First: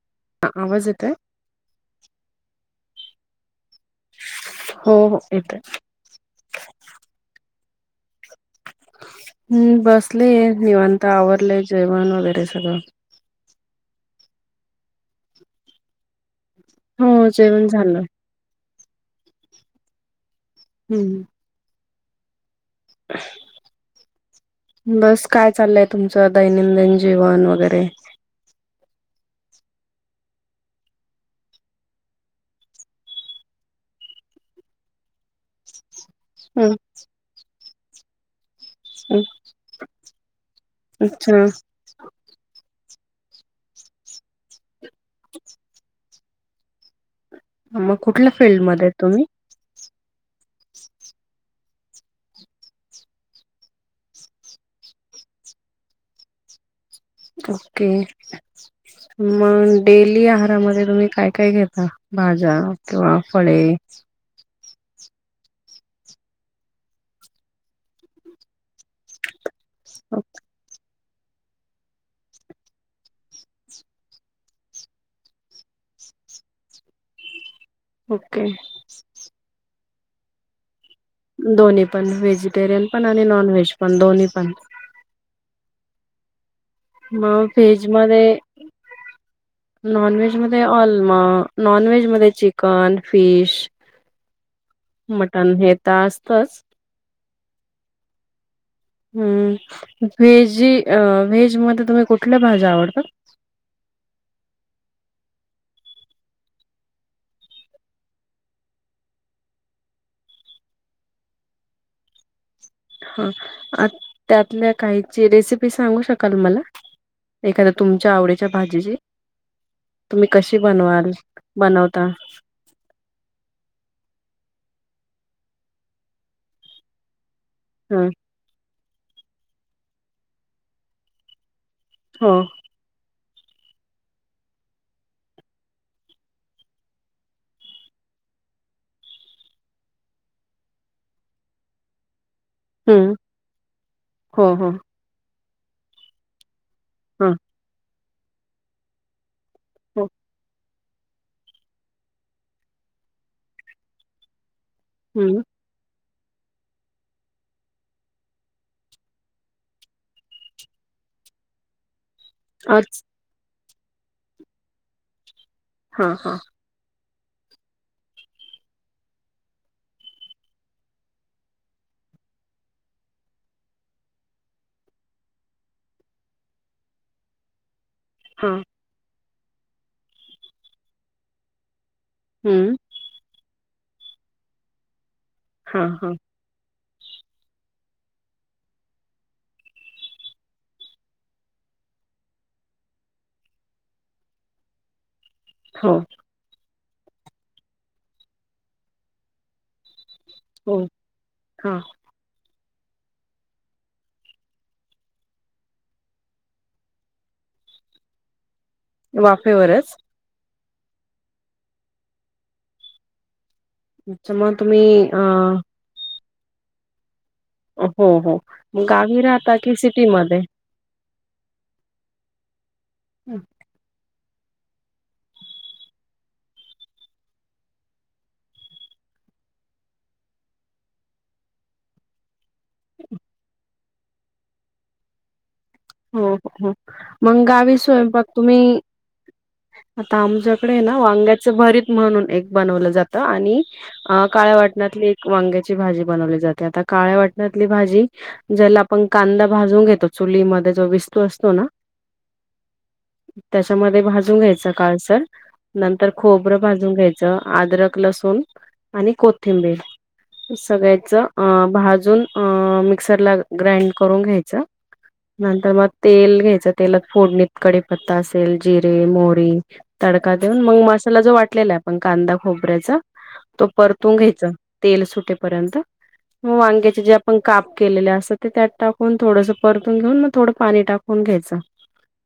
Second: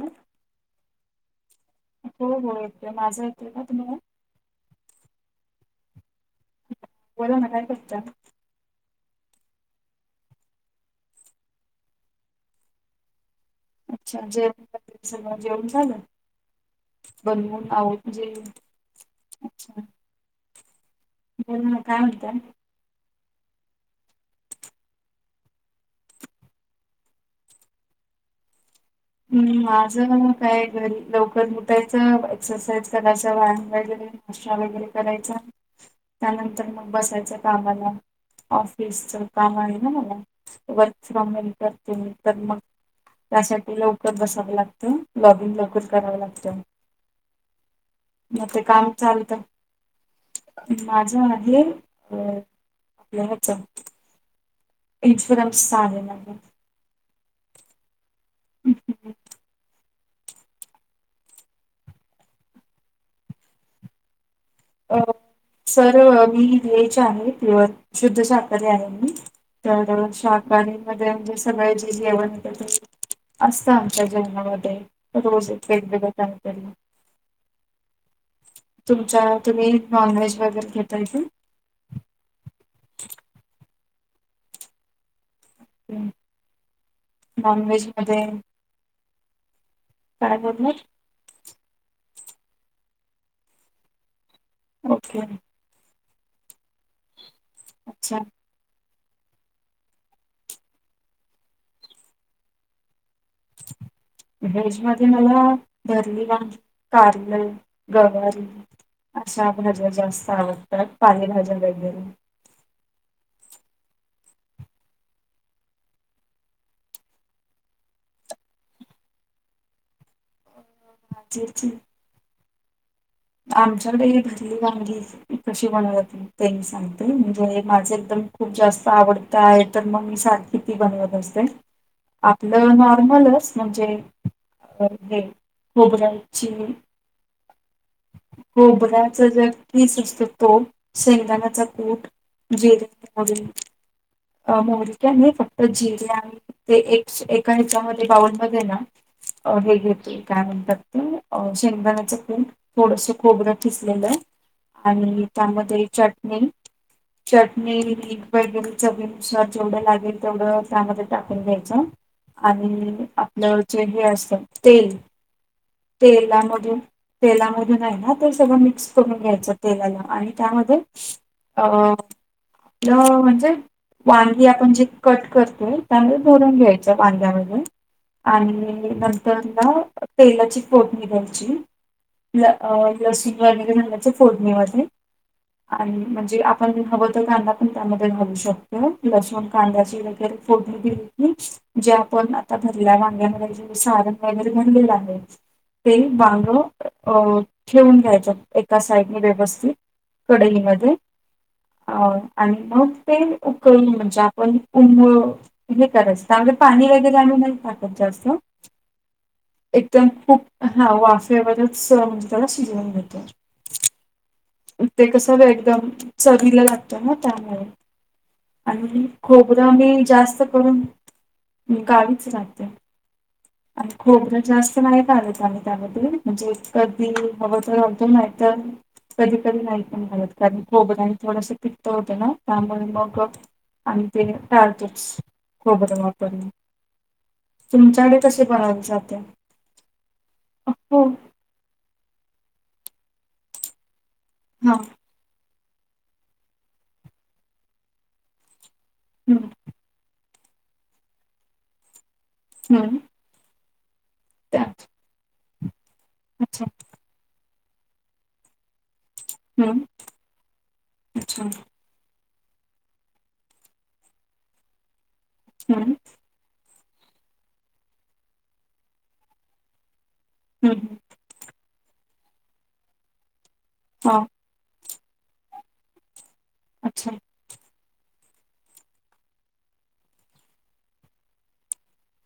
हो हा आवाज येतोय? हो येतोय माझं येतोय का तुम्हाला. हो हो येते. बोला ना काय करता. हम्म बसले निवांत आवरलेय जेवण वगैरे सगळं. अच्छा जय सगल जेवन झालं. हो बनवून जेवण झालं. आहजेच्छ. हम. बोला ना काय म्हणता. बस काय चाललंय तुमचं दैनंदिन जीवन वगैरे. हम् माझं काय घरी लवकर उठायचं एक्सरसाईज करायच्या वयान वगैरे. नाश्ता वगैरे करायचा. त्यानंतर हम्म मग बसायचं कामाला ऑफिसच हम्म काम आहे ना मला. वर्क फ्रॉम अच्छा व करते मी तर मग त्यासाठी लवकर बसाव लागत. हम लॉगिंग लवकर करावं लागतं. मग कुठल्या म ते फील्डमध्ये काम आहेत तुम्ही? चालतं. माझा आहे अ आपल्या हे च इथपरम सहा आलेलं आहे. ओके. मग डेली आहारामध्ये तुम्ही काय काय घेता भाज्या किंवा फळे? अ, सर मी व्हेज आहे प्युअर, शुद्ध साखरी आहे मी. तर शाकाहारीमध्ये म्हणजे सगळ्या जे जेवण येत ते असतं आमच्या जेवणामध्ये, रोज एक वेगवेगळं काहीतरी. ओके. तुमच्या तुम्ही नॉनव्हेज वगैरे घेताय काय? दोनही पण व्हेजिटेरियन पण आणि नॉन व्हेज पण दोन्ही पण. हम्म. म वेज मधे नॉनव्हेज काय मध्ये बोललात? अल्म नॉनव्हेज मध्ये चिकन, फिश. ओके मटण हे तर असतच. अच्छा. हम्म, व्हेजी अ व्हेजमध्ये तुम्ही कुठल्या भाज्या आवडतात? वेज मध्ये मला, भरली वा कारल, गवारी. अशा भाज्या जास्त आवडतात पालेभज्या वगैरे. हा अ त्यातल्या काहीची रेसिपी सांगू शकाल मला? एखाद्या तुमच्या आवडीच्या भाजीची, तुम्ही कशी बनवाल, गाजरची बनवता. आमच्याकडे भरली वांगी कशी बनवतात, ते मी सांगते म्हणजे माझं ह एकदम खूप जास्त आवडत आहे तर मग मी सारखि ती बनवत असते. हो आपलं नॉर्मलच म्हणजे, हे खबऱ्याची खोबऱ्याच जे कीस असतो तो, शैदानाचा कूट. जिरे, हम्म मोहरी, हो हो मोहरी का नाही फक्त जिरे आणि ते एक हा एका हितामध्ये बाऊलमध्ये ना हे हो घेतो काय म्हणतात [unintelligible] अ शेंगदाण्याचं कूट थोडस खोबरं खिसलेल. आणि हम्म त्यामध्ये चटणी [inaudible] चटणी, मीठ वैगेर चवी नुसार जेवढं लागेल तेवढं त्यामध्ये टाकून घ्यायचं. आज आणि आपलं जे हे असत तेल, हा हा तेलामधून तेलामधून हाय ना ते सगळं मिक्स करून घ्यायचं तेलाला आणि त्यामध्ये अ, ल म्हणजे वांगी आपण जे कट करतोय त्यामध्ये भरून घ्यायच वांग्यामध्ये. हा आणि नंतर न तेलाची फोडणी द्यायची. ल हम्म - लसूण वगैरे घालायचं फोडणीमध्ये, हा आणि हा म्हणजे आ पण हवं तर कांदा पण त्यामध्ये घालू शकतो लसून कांद्याची वगैरे फोडनी दिली की जे आपण आता भरल्या वांग्यामध्येे सारण वगैरे भरलेलं आहे. ते हो वांग, अ ठेवून घ्यायच एका साईड मधे व्यवस्थित. हो कडईमध्ये, हा अ आणि मग तेल उकळून म्हणजे आपण उम हे करायच तर पाणी वगैरे आम्ही नाही टाकत जास्त. वाफेवरच एकदम खूप हा वाफेवरच म्हणजे त्याला शिजऊन घेतो. अच्छा मग तुम्ही ते अ कस एकदम चवीला लागतं ना त्यामुळे. हो हो मग आणि गावी राहता खोबरं की आम्ही सिटीमध्ये जास्त करून गावीच राहते. हां. आणि खोबरं जास्त नाही का आलतो आम्ही त्यामध्ये म्हणजे कदी हवं तर रातो नाहीत कधी कधी नाही पण घालत, कारण खोबराने आणि थोडसं पित्त होतं ना. तबार मोग आणि ते टारगटऽ हो, हो, हो मग गावी तुमच्याकडे स्वयंपाक कसे तुम्ही, बनवले जाते? आता आमच्याकडे आहे ना, हो वांग्याऽ च भरीत म्हणून एक बनवलं जात, आणि काळ हा वाटणातलीऽ वांग्याची भाजी बनवली जाते, आता काळ्या वाटणातली भाजी, ज्याला आपण कांदा हम्म भाजून घेतो. चुलीमध्ये जो विस्तव असतो ना, हम्म, त्याच्यामध्ये भाजून घ्यायच त्या काळसर नंतर खोबरं अच्छा भाजून घ्यायचं च अदरक, लसूण, आणि कोथिंबीर, हम्म सगळ्याचं अच्छा अ भाजून, अ मिक्सर ला ग्राइंड करून घ्यायचं. नंतर मग हम्म तेल घ्यायचं, तेलात फोडणीत कडेपत्ता असेल जिरे, मोहरी, तडका देऊन, मग हम्म मसाला जो वाटलेला आहे पण कांदा खोबऱ्याचा,, तो परतून हा घ्यायचा, तेल सुटेपर्यंत, मग वांग्याचे अच्छा जे आपण कापऽ केलेले असतात ते, त्यात टाकून थोडस परतून घेऊन मगऽ थोडं पाणी टाकून घ्यायचं,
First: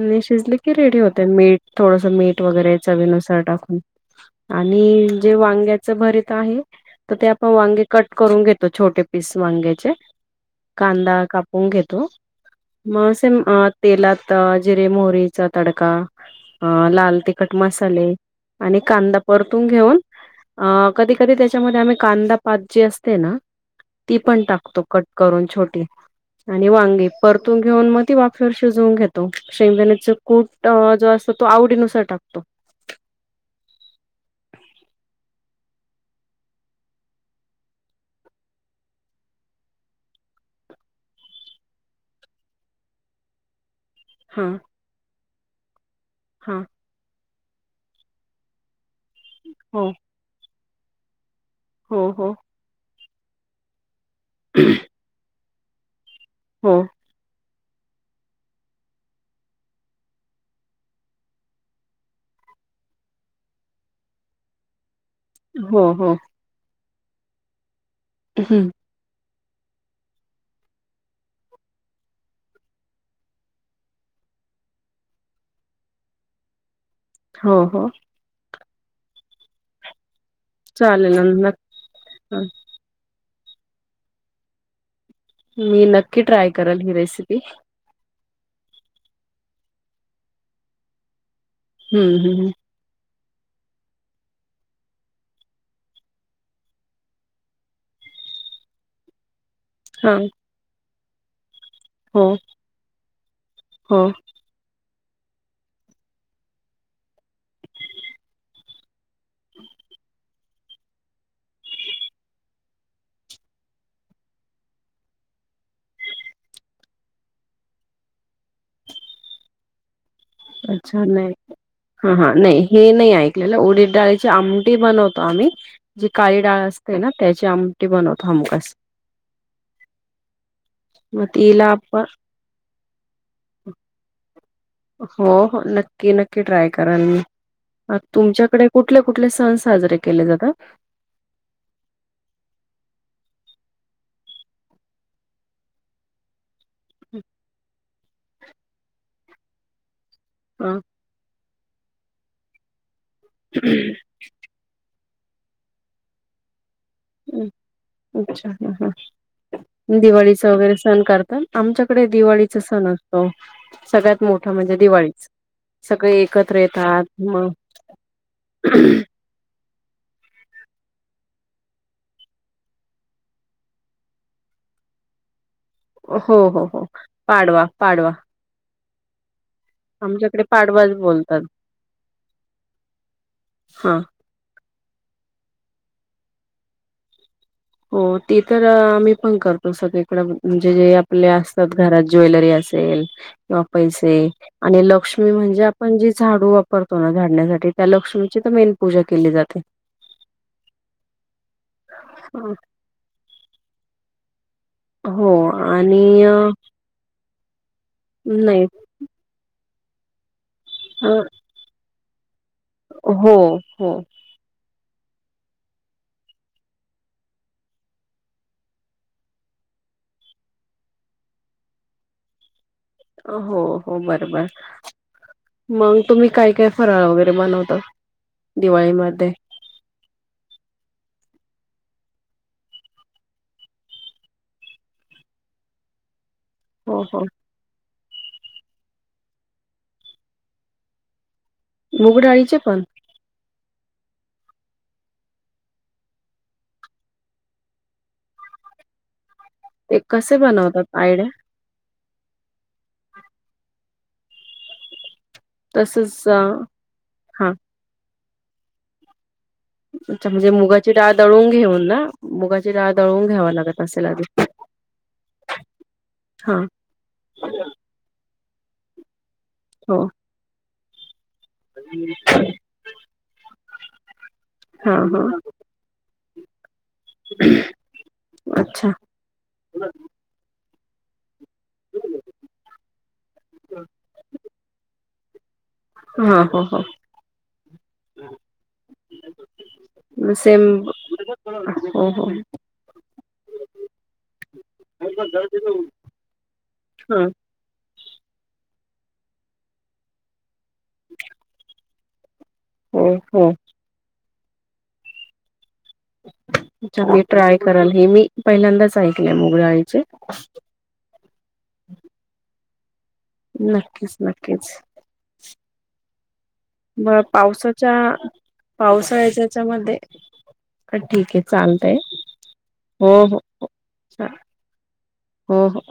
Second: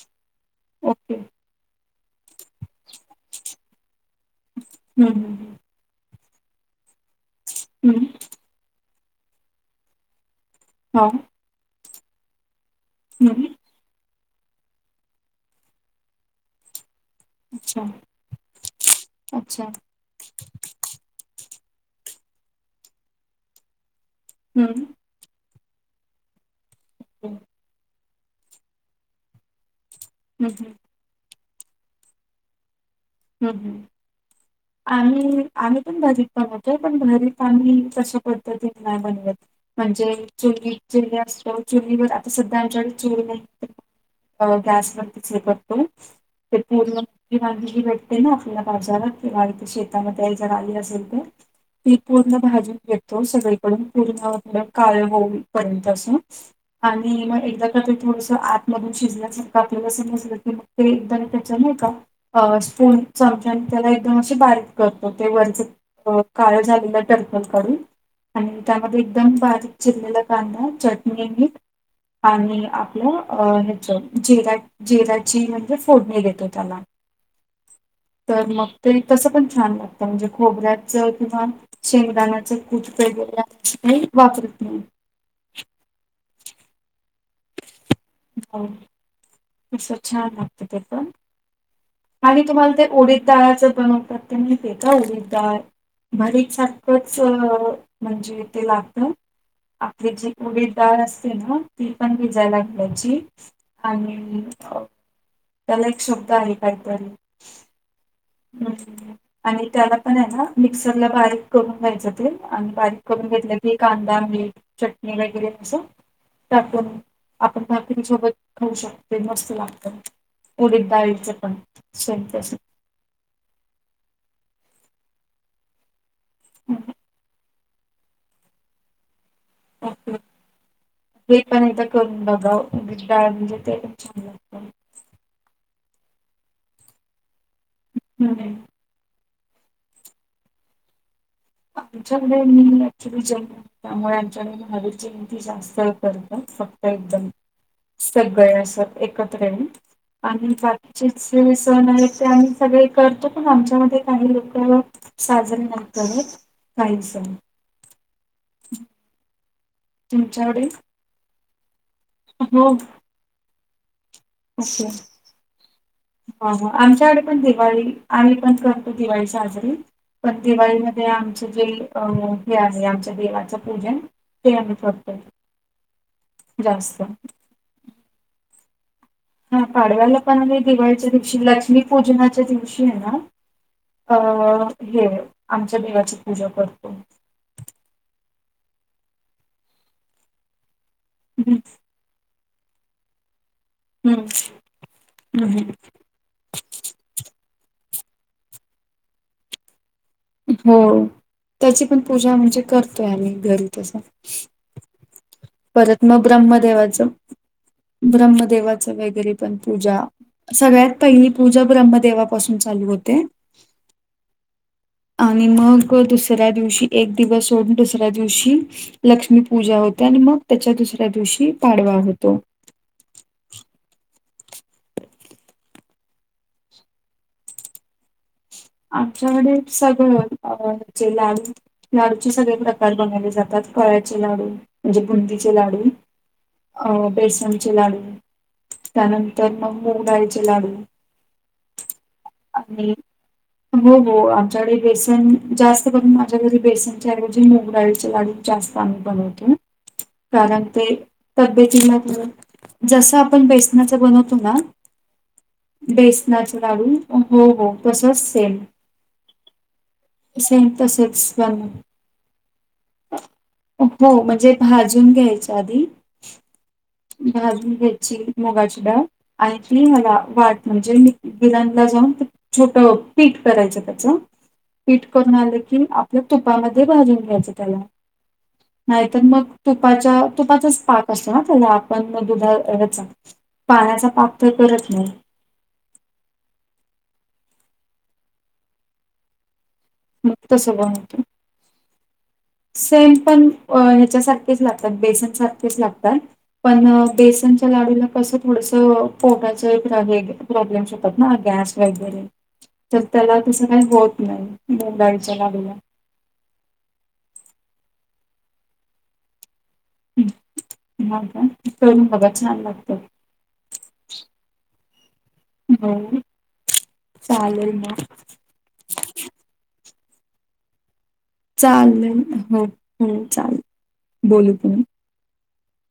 आणि शिजले की रेडी ओके होतय,, मीठ, थोडस मीठ. वगैरे चवीनुसार टाकून, आणि हम्म जे हम्म वांग्याच भरीत आहे, तर ते आपण वांगे हम्म हम्म कट करून घेतो, छोटे पीस वांग्याचे, हा कांदा कापऽ पुं गे तो, मग असेम हम्म तेलात जिरे, मोहरीचा तडका, लाल तिखऽ कट अच्छा मसाले, आणि कांदा अच्छा परतून घेऊन, अ कधी कधी त्याच्यामध्ये आम्ही कांदा पात जी असते ना,, ती पण टाकतो, हम्म कट करून छोटी, आणि वांगी हम्म परतून घेऊन मग ती वाज्ञऽ फेवर शिजवून घेतो, शेवदाणेच कूट, हम्म जो असतो तो आवडीनुसार टाकतो. हम् हम्, ह, आम्ही, आम्ही पण भरीत बनवतोय, पण भरीत आम्ही तशा पद्धतीतन नाही बनवत. म्हणजे, चुली, चुली असतो, चुलीवर आता सध्या आमच्याकडे चुली नाही. अ हा गॅसवरतीच उकडतो, ते हा पूर्ण भऽ आपल्या बाजारला, किंवा हो शेतामध्ये जर आली असेल, तर ती हो हो पूर्ण भाजूनऽ तो सगळीकडून पूर्ण आपलं काळ होऊ पर्यंत असं, हो, आणि, मग एकदा का ते थोडस आतमधून शिजण्यासारखं आपल्याला समजल की मग ते एकदा त्या चा आहे का, अ स्ून चमचा ने, त्याला एकदम अशी बारीक करतो, ते हो हो वरचऽ काळ झालेलं टरफट काढून, आणि हं. त्यामध्ये एकदम बारीकऽ चिरलेला कांदा, चटणी, मीठ आणि आपलं अ ह्याच जिरा्याऽ जिराची म्हणजे फोडणी देतो त्याला. हो, हो, तर मग ते तसं पण छान लागतं म्हणजे, खोबऱ्याचं चालेल किंवा न शेंगदाण्याचं,, कुठ का गर नाही वापरत नाही. मी नक्की ट्राय करेल ही रेसिपी. हो, आसं छान लागत ते पण. हम्म आणि हम्म तुम्हाला ते ऊडीदडाळचं बनवतात ते माहतय का, ऊडीदडाळऽ भरीय सारखंच म्हणजे ते लागतय, आपली हा जे उडीदडाळ असते ना, ती पण हो भिजायला घ्यालायची हो आणि, त्याला एक शब्द आहे, कायतरऽ आणि त्याला पण आहे ना, मिक्सरला बारीक करून घ्यायचं ते आणि बारीक करून घेतलं की कांदा मीठ. चटणी वगैरे अससं. त्या टाकून आपण भाकरी सोबत खाऊ शकते मस्त लागत. उडीद अच्छा डाळीचे नाही पण हा सेम हा तसं नाही च. हे नाही ऐकलेलं उडीद डाळीची आमटी बनवतो आम्ही. जी काळी डाळ हं, असते ना त्याची आमटी बनवतो हमखास. पापलेट मग ते तिला पण एकदा आपण करून बघावा. उडीदडाळ म्हणजे तेप छान लागत. हो, नक्की, नक्की ट्राय करल मी, हम्म. तुमच्याकडेऽ कुठले कुठले सण साजरे केले जातात. मी क्चुली जैन. त्यामुळे आमच्याकडे महावीरची भिंती जास्त करतात फत. एकदम सगळे असं एकत्र ये आणि बा हा चि बसण आहे ते आम्ही सगळे करतो पण आमच्यामध्ये. काही लोक साजर नत काहीच. हम् अच्छा ह् हम्. दिवाळीच तुमच्याकडे वगैरे सण करतात आमच्याकडे दिवाळीचा हो सण असतो. सगळ्यात मोठं म्हणजे दिवाळीच. सगळे एकत्र हो येतात आमच्याकडे पण मग दिवाळी आम्ही पण करतो दिवाळी साजरी. पण दिवाळीमध्ये आमचे जे हे आहे आमच्या देवाचं पूजन. ते आम्ही करतो. हो हो हो जास्त. पाडवा पाडवा. हा पाडव्याला पण आमच्याकडे हि पाडवाच दिवाळीच्या दिवशी बोलतात लक्ष्मी पूजनाच्या दिवशी आहे ना. हा अं हे आमच्या देवा ची पूजा करतो. हो ते तर आम्ही पण करतो सगळीकड म्हणजे जे. आपले हम्म असतात घरात ज्वेलरी असेल. किंवा पैसे हम्म आणि लक्ष्मी हम्म, म्हणजे हम्म. आपण ज.. झाडू वापरतो ना झाडण्यासाठी त्या लक्ष्मीची तर मेन पूजा केली जाते. हो त्याची पण पूजा अ, म्हणजे करतोय आम्ही घरी तस. हो आणि परत मग अ, ब्रह्मदेवाचं नाही ब्रह्मदेवाचं वगैरे पण पूजा. सगळ्यात अ, पहिली पूजा ब्रह्मदेवापासून चालू होते. हो [inaudible] आणि मग दुसऱ्या दिवशी एक दिवस सोडून दुसऱ्या दिवशी. लक्ष्मी पूजा होते्या आणि मग त्याच्या दुसऱ्या दिवशी पाडवा होतो. हो हो बर बर मग तुम्ही काय काय फराळ वगैरे बनवता. दिवाळीमध्ये आमच्याकडे सगळं अ जे ला डु. लाडूचे सगळे प्रकार बनवले जातात कळ्याचे लाडू म्हणजे बुंदीचे लाडू. हो अ हो बेसनचे लाडू त्यानंतर मग मुंगडाईचे लाडू. मुघडाळीचे पण आणि हो हो आमच्याकडे बेसन जास्त पण माझ्या घरी बेसनच्याऐवजी मुगा डाळीचे लाडू जास्त आम्ही बनवतो ते कसे कारण ते बनवतात आयडिया तबेतिला मग जसं आपण बेसनाचं बनवतो ना तसच बेसनाच लाडू हो हा हो तसंच सेम अच्छा म्हणजे सेम मुगाची डाळ तसच दळवून बनव घेऊन ना मुगाची डाळ दळून घ्यावा लागत असेल हो आधी म्हणजे भाजून घ्यायच्या आधी हा भाजून घ्यायची मुगाची डाळ आणि ती हो याला वाट म्हणजे मी गिरण ला जाऊन छोट पीठ करायचं त्याच हा पीठ हा करून आले क कि आपल्या तुपामध्ये भाजून घ्यायचं त्याला अच्छा नाही मग तुपाच्या तुपाचाच पाक असं ना त्याला आपण म दुधा पाण्याचा पाक तर करत नाही ह ह हो मग सेम तसं बनवतो. हो हो सेम पण ह्याच्या सारखेच लागतात बेसन सारखेच लागतात पण हा बेसन लाडूला कस थोडस पोट प्रॉब्लेम होतात ना गॅस वगैरे तर हो त्याला हो तसं काही होत नाही मुग. डाळीच्या लाडूला अच्छा मी ट्राय कराल हे मी पहिल्यांदाच ऐकलंय मुगडाळीचे हा का करून बघा छान लागत नक्कीच नक्कीच हो म चालेल पावसाच्या मग पावसाळ्या त्याच्यामध्ये ठीक आहे चालतय चालेल ह ह हो हो चाले हो बोलू पण हो हो